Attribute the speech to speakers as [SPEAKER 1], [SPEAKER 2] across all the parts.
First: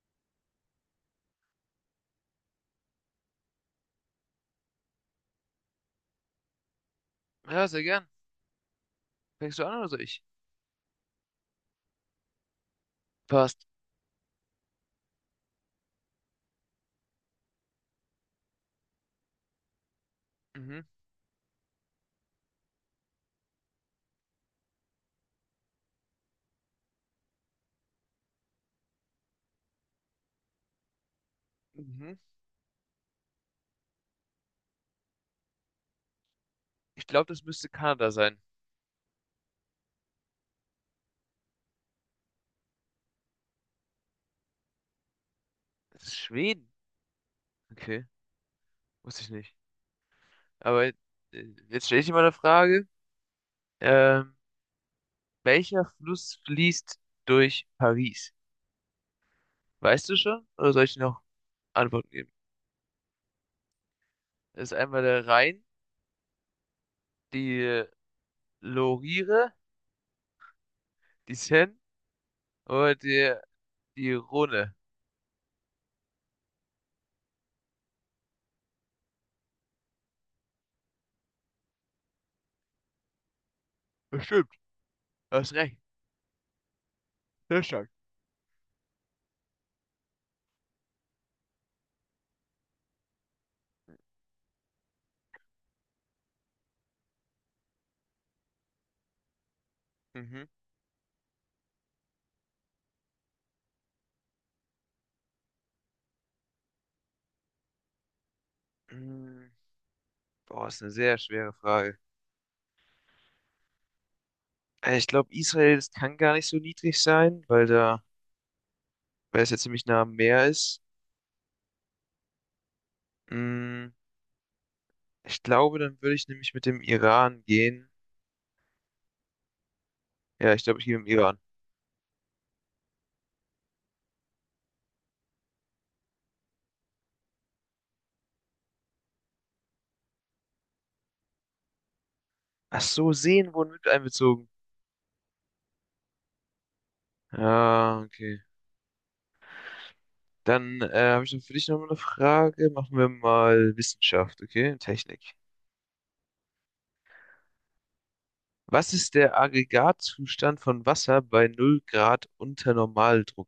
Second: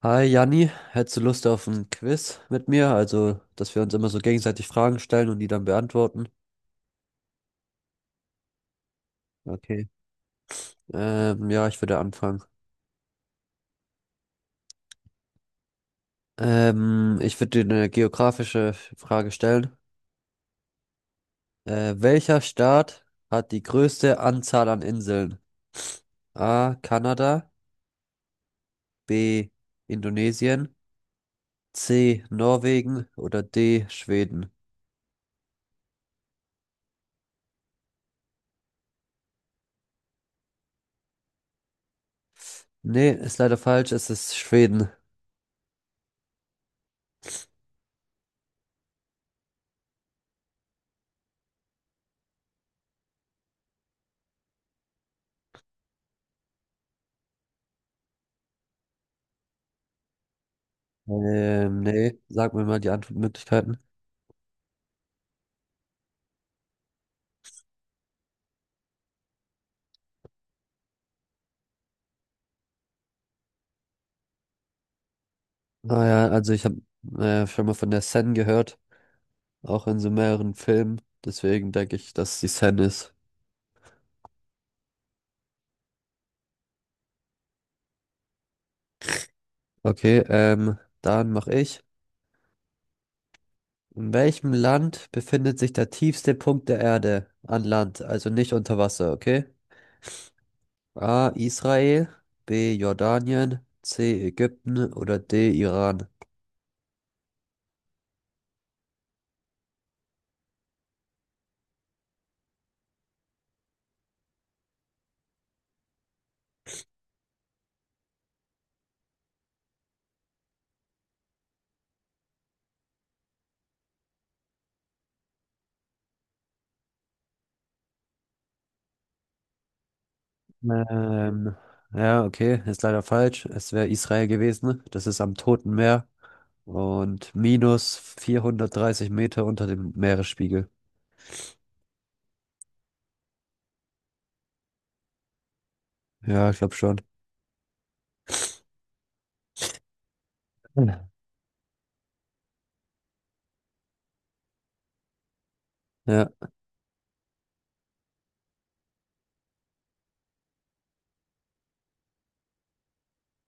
[SPEAKER 1] Hi Janni, hättest du Lust auf ein Quiz mit mir? Also, dass wir uns immer so gegenseitig Fragen stellen und die dann beantworten.
[SPEAKER 2] Ja, sehr gern. Fängst du an
[SPEAKER 1] Okay.
[SPEAKER 2] oder soll ich?
[SPEAKER 1] Ja, ich würde anfangen.
[SPEAKER 2] Passt.
[SPEAKER 1] Ich würde dir eine geografische Frage stellen.
[SPEAKER 2] Mhm.
[SPEAKER 1] Welcher Staat hat die größte Anzahl an Inseln? A. Kanada, B. Indonesien,
[SPEAKER 2] Mhm.
[SPEAKER 1] C. Norwegen oder D. Schweden?
[SPEAKER 2] Ich glaube, das müsste Kanada sein.
[SPEAKER 1] Nee, ist leider falsch, es ist Schweden.
[SPEAKER 2] Das ist Schweden. Okay, wusste ich nicht. Aber jetzt stelle ich dir mal eine Frage. Ähm, welcher Fluss fließt durch Paris? Weißt du schon? Oder soll ich dir noch Antworten
[SPEAKER 1] Nee,
[SPEAKER 2] geben?
[SPEAKER 1] sag mir mal die Antwortmöglichkeiten.
[SPEAKER 2] Das ist einmal der Rhein, die Lorire, die Seine oder die Rhone.
[SPEAKER 1] Ah ja, also ich habe schon mal von der Sen gehört, auch in so mehreren Filmen. Deswegen denke ich, dass die Sen ist.
[SPEAKER 2] Bestimmt, hast recht. Sehr stark.
[SPEAKER 1] Okay, dann mache ich. In welchem Land befindet sich der tiefste Punkt der Erde an Land, also nicht unter Wasser, okay?
[SPEAKER 2] Mhm.
[SPEAKER 1] A. Israel, B. Jordanien, C. Ägypten oder D. Iran.
[SPEAKER 2] Mm, boah, ist eine sehr schwere Frage. Ich glaube, Israel, das kann gar nicht so niedrig sein, weil es ja ziemlich nah am Meer ist. Mm, ich glaube, dann würde ich nämlich mit dem Iran gehen. Ja, ich glaube, ich gehe mit dem Iran.
[SPEAKER 1] Ähm, ja, okay, ist leider falsch. Es wäre Israel gewesen. Das ist am Toten Meer. Und minus 430 Meter unter dem Meeresspiegel.
[SPEAKER 2] Ach so, Seen wurden mit einbezogen.
[SPEAKER 1] Ja, ich glaube schon.
[SPEAKER 2] Ah, okay. Dann
[SPEAKER 1] Hm.
[SPEAKER 2] habe ich noch für dich noch mal eine Frage. Machen wir mal Wissenschaft, okay? Technik.
[SPEAKER 1] Ja,
[SPEAKER 2] Was ist der Aggregatzustand von Wasser bei null Grad unter Normaldruck?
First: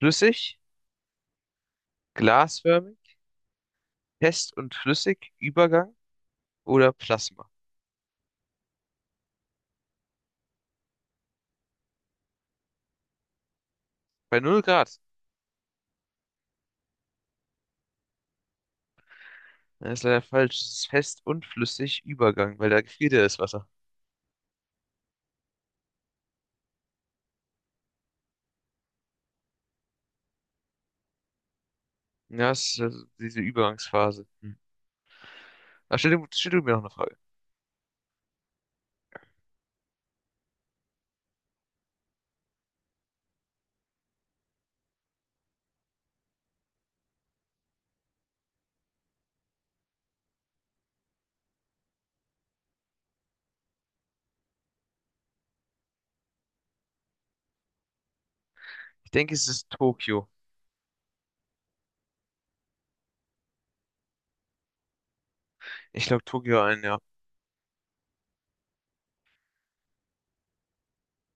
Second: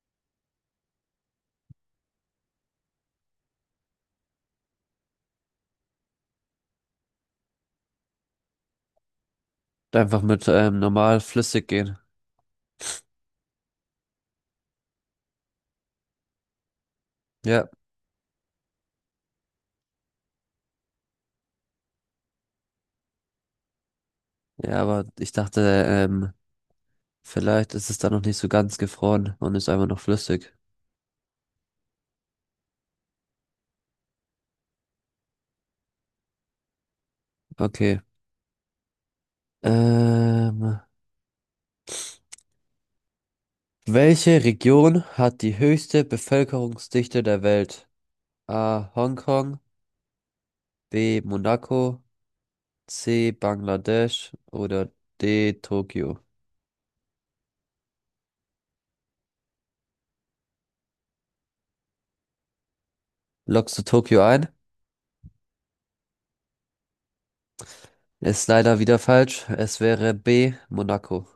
[SPEAKER 2] Flüssig, glasförmig, fest und flüssig, Übergang oder Plasma?
[SPEAKER 1] einfach mit normal flüssig gehen.
[SPEAKER 2] Bei null Grad.
[SPEAKER 1] Ja,
[SPEAKER 2] Ja, ist leider falsch. Es ist fest und flüssig Übergang, weil da gefriert ja das Wasser.
[SPEAKER 1] ja, aber ich dachte, ähm, vielleicht ist es da noch nicht so ganz gefroren und ist einfach noch flüssig.
[SPEAKER 2] Ja, es ist also diese Übergangsphase. Hm. Ah, stell du mir noch eine Frage.
[SPEAKER 1] Okay. Ähm, welche Region hat die höchste Bevölkerungsdichte der Welt? A. Hongkong, B. Monaco, C. Bangladesch oder D. Tokio.
[SPEAKER 2] Ich denke, es ist Tokio.
[SPEAKER 1] Loggst du Tokio ein?
[SPEAKER 2] Ich glaube, Tokio ein, ja.
[SPEAKER 1] Ist leider wieder falsch. Es wäre B, Monaco.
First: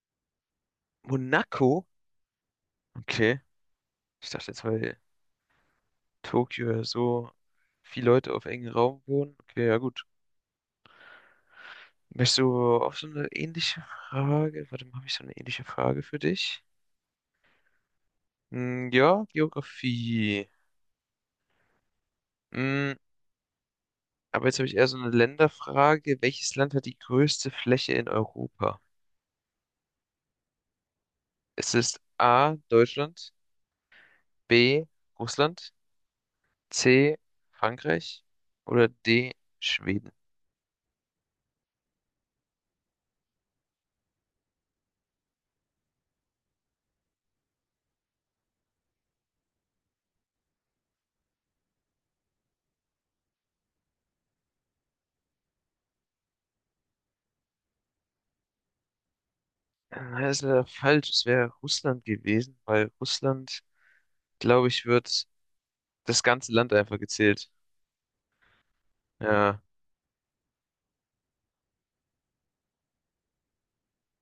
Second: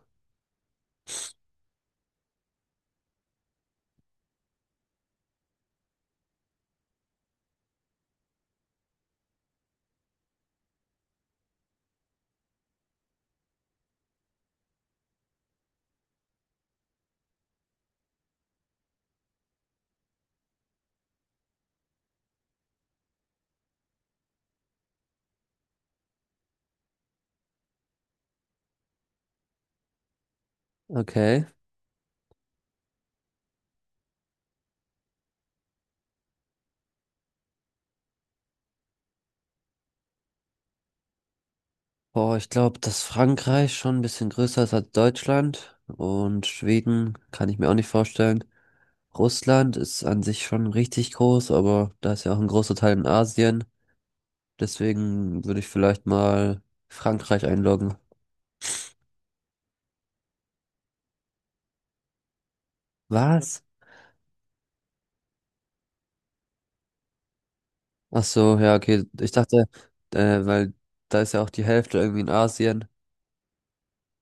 [SPEAKER 2] Monaco? Okay. Ich dachte jetzt, weil Tokio ja so viele Leute auf engem Raum wohnen. Okay, ja gut. Möchtest du auch so eine ähnliche Frage? Warte mal, habe ich so eine ähnliche Frage für dich? Hm, ja, Geografie. Hm, aber jetzt habe ich eher so eine Länderfrage. Welches Land hat die größte Fläche in Europa?
[SPEAKER 1] Okay.
[SPEAKER 2] Es ist A, Deutschland, B, Russland, C, Frankreich oder D, Schweden.
[SPEAKER 1] Boah, ich glaube, dass Frankreich schon ein bisschen größer ist als Deutschland. Und Schweden kann ich mir auch nicht vorstellen. Russland ist an sich schon richtig groß, aber da ist ja auch ein großer Teil in Asien. Deswegen würde ich vielleicht mal Frankreich einloggen.
[SPEAKER 2] Das ist leider falsch. Es wäre Russland gewesen, weil
[SPEAKER 1] Was?
[SPEAKER 2] Russland, glaube ich, wird das ganze Land einfach gezählt.
[SPEAKER 1] Ach so, ja, okay. Ich
[SPEAKER 2] Ja,
[SPEAKER 1] dachte, weil da ist ja auch die Hälfte irgendwie in Asien,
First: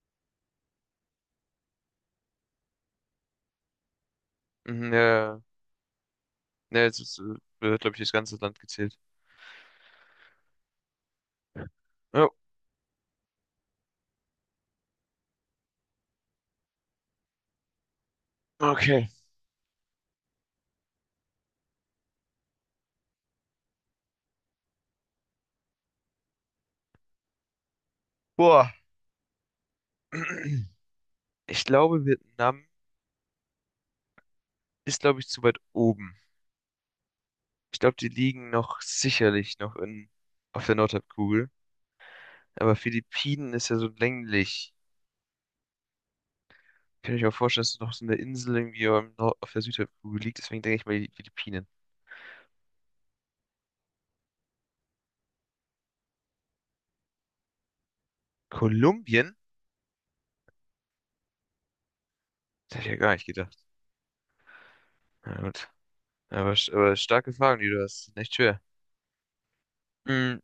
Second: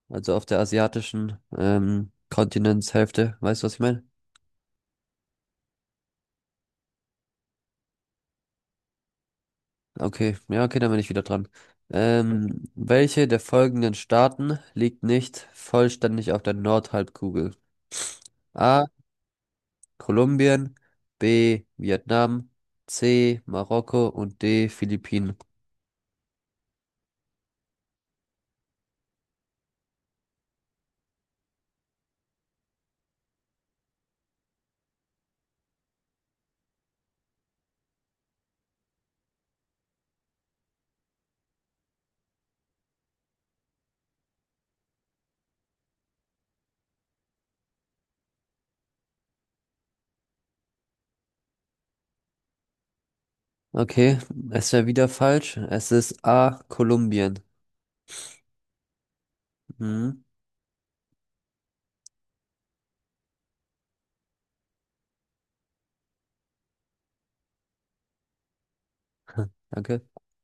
[SPEAKER 1] also auf der asiatischen Kontinentshälfte. Weißt du, was ich meine?
[SPEAKER 2] mhm, ja, ja, wird, glaube ich, das ganze Land gezählt.
[SPEAKER 1] Okay, ja, okay, dann bin ich wieder dran.
[SPEAKER 2] Ja,
[SPEAKER 1] Welche der folgenden Staaten liegt nicht vollständig auf der Nordhalbkugel? A.
[SPEAKER 2] okay.
[SPEAKER 1] Kolumbien, B. Vietnam, C. Marokko und D. Philippinen.
[SPEAKER 2] Boah. Ich glaube, Vietnam ist, glaube ich, zu weit oben. Ich glaube, die liegen noch sicherlich noch in, auf der Nordhalbkugel. Aber Philippinen ist ja so länglich. Kann ich mir auch vorstellen, dass es noch so eine Insel irgendwie am auf der Südhalbkugel liegt. Deswegen denke ich mal die Philippinen.
[SPEAKER 1] Okay, es wäre wieder falsch. Es ist A. Kolumbien.
[SPEAKER 2] Kolumbien?
[SPEAKER 1] Mhm.
[SPEAKER 2] Das hätte ich ja gar nicht gedacht. Na gut. Aber starke Fragen, die du hast. Sind echt schwer.
[SPEAKER 1] Danke.
[SPEAKER 2] Hm,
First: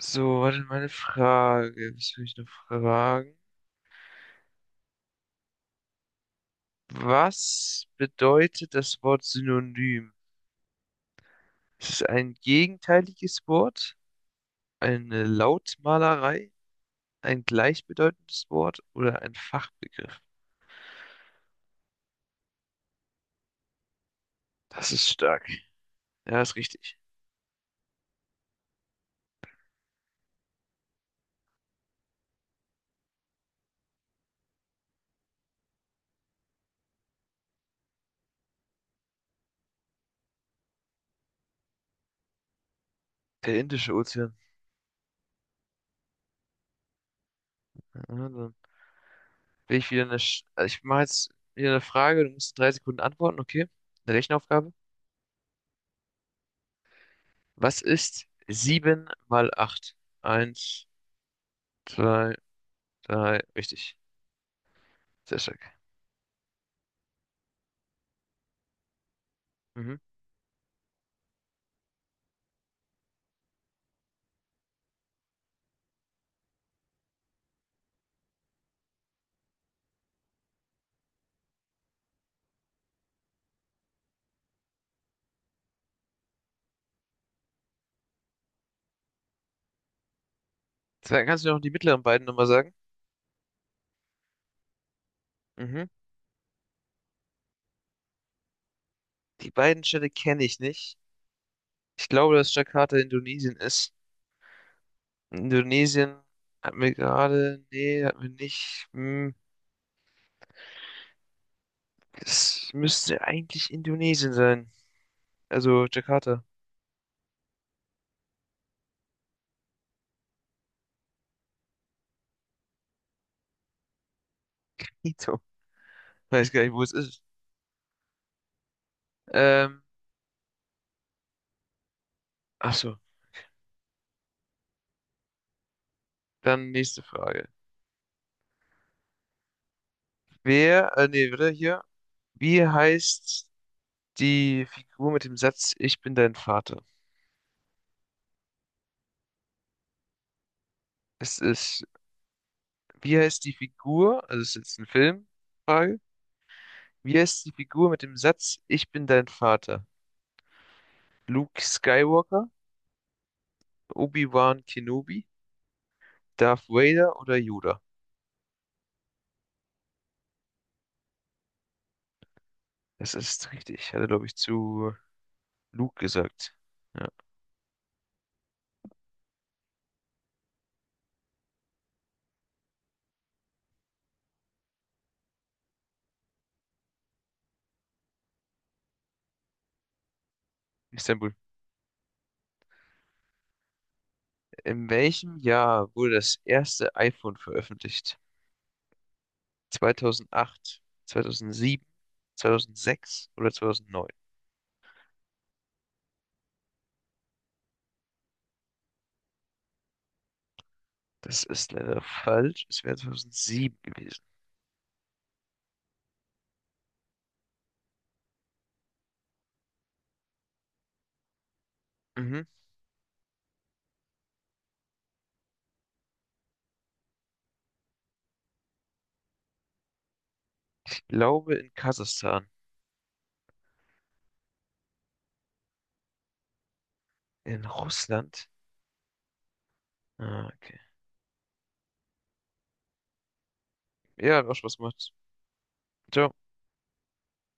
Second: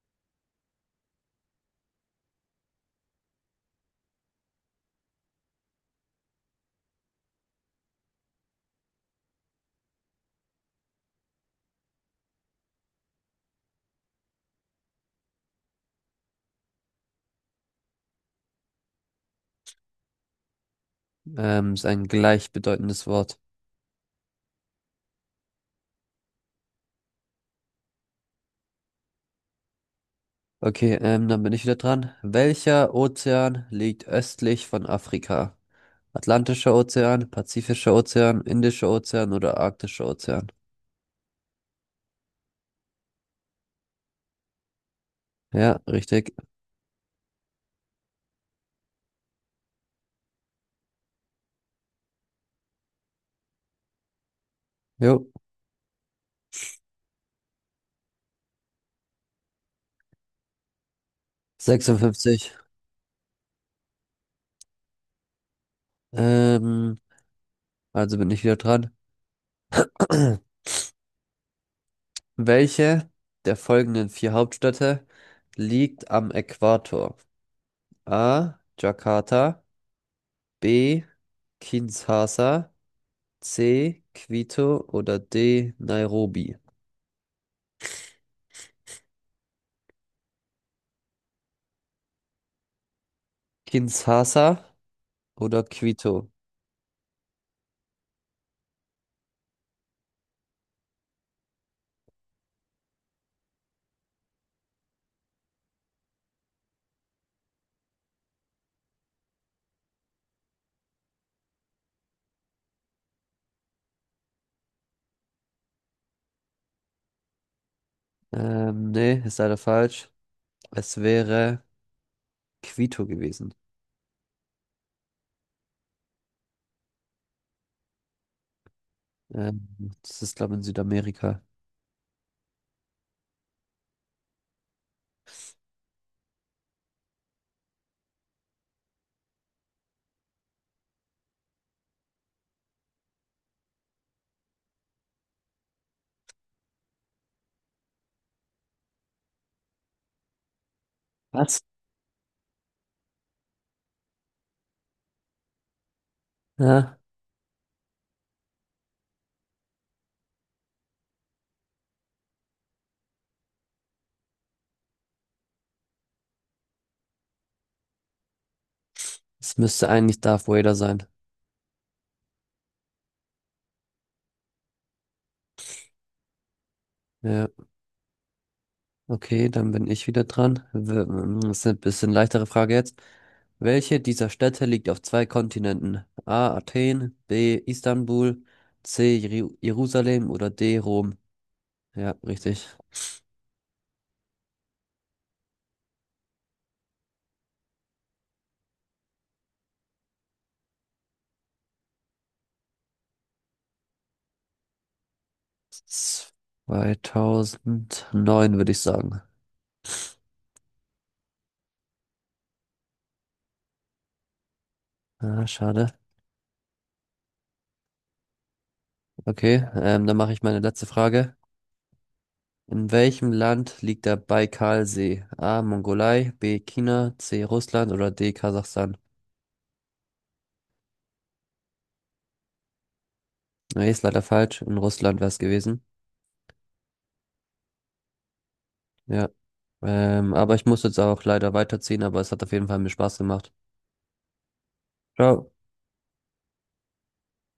[SPEAKER 2] so, warte, meine Frage. Was will ich noch fragen? Was bedeutet das Wort Synonym? Ist es ein gegenteiliges Wort, eine Lautmalerei, ein gleichbedeutendes Wort oder ein Fachbegriff?
[SPEAKER 1] Ist ein gleichbedeutendes Wort.
[SPEAKER 2] Das ist stark. Ja, ist richtig.
[SPEAKER 1] Okay, dann bin ich wieder dran. Welcher Ozean liegt östlich von Afrika? Atlantischer Ozean, Pazifischer Ozean, Indischer Ozean oder Arktischer Ozean?
[SPEAKER 2] Der Indische Ozean.
[SPEAKER 1] Ja, richtig.
[SPEAKER 2] Ja, dann will ich wieder eine. Sch Also ich mache jetzt wieder eine Frage. Du musst in drei Sekunden antworten, okay? Eine Rechenaufgabe.
[SPEAKER 1] Jo.
[SPEAKER 2] Was ist 7 mal 8? Eins, zwei,
[SPEAKER 1] 56.
[SPEAKER 2] drei. Richtig. Sehr stark.
[SPEAKER 1] Ähm, also bin ich wieder dran.
[SPEAKER 2] Mhm.
[SPEAKER 1] Welche der folgenden vier Hauptstädte liegt am Äquator? A. Jakarta, B. Kinshasa, C. Quito oder D. Nairobi?
[SPEAKER 2] Dann kannst du mir noch die mittleren beiden nochmal sagen.
[SPEAKER 1] Kinshasa oder
[SPEAKER 2] Mhm.
[SPEAKER 1] Quito?
[SPEAKER 2] Die beiden Städte kenne ich nicht. Ich glaube, dass Jakarta Indonesien ist. Indonesien hat mir gerade. Nee, hat mir nicht. Hm. Es müsste eigentlich Indonesien sein. Also Jakarta.
[SPEAKER 1] Nee, ist leider falsch. Es wäre Quito gewesen.
[SPEAKER 2] Weiß gar nicht, wo es ist.
[SPEAKER 1] Ähm,
[SPEAKER 2] Ähm,
[SPEAKER 1] das ist, glaube ich, in Südamerika.
[SPEAKER 2] ach so, dann nächste Frage. Warte, hier. Wie heißt die Figur mit dem Satz "Ich bin dein Vater"? Es
[SPEAKER 1] Was?
[SPEAKER 2] ist, wie heißt die Figur, also es ist jetzt eine Filmfrage,
[SPEAKER 1] Ja,
[SPEAKER 2] wie heißt die Figur mit dem Satz "Ich bin dein Vater"? Luke Skywalker, Obi-Wan Kenobi, Darth Vader oder Yoda?
[SPEAKER 1] es müsste eigentlich Darth Vader sein.
[SPEAKER 2] Das ist richtig, hat er, glaube ich, zu Luke gesagt. Ja,
[SPEAKER 1] Ja, okay, dann bin ich wieder dran. Das ist eine bisschen leichtere Frage jetzt. Welche dieser Städte liegt auf zwei Kontinenten? A. Athen, B. Istanbul, C. Jerusalem oder D. Rom?
[SPEAKER 2] Istanbul.
[SPEAKER 1] Ja, richtig.
[SPEAKER 2] In welchem Jahr wurde das erste iPhone veröffentlicht? 2008, 2007, 2006 oder 2009?
[SPEAKER 1] 2009 würde ich sagen.
[SPEAKER 2] Das ist leider falsch. Es wäre 2007 gewesen.
[SPEAKER 1] Ah, schade. Okay, dann mache ich meine letzte Frage.
[SPEAKER 2] Mhm.
[SPEAKER 1] In welchem Land liegt der Baikalsee? A. Mongolei, B. China, C. Russland oder D. Kasachstan?
[SPEAKER 2] Ich glaube in Kasachstan.
[SPEAKER 1] Nee, ist leider falsch. In Russland wäre es gewesen.
[SPEAKER 2] In Russland?
[SPEAKER 1] Ja.
[SPEAKER 2] Ah,
[SPEAKER 1] Aber ich
[SPEAKER 2] okay.
[SPEAKER 1] muss jetzt auch leider weiterziehen, aber es hat auf jeden Fall mir Spaß gemacht.
[SPEAKER 2] Ja, hat auch Spaß gemacht.
[SPEAKER 1] Ciao.
[SPEAKER 2] Ciao.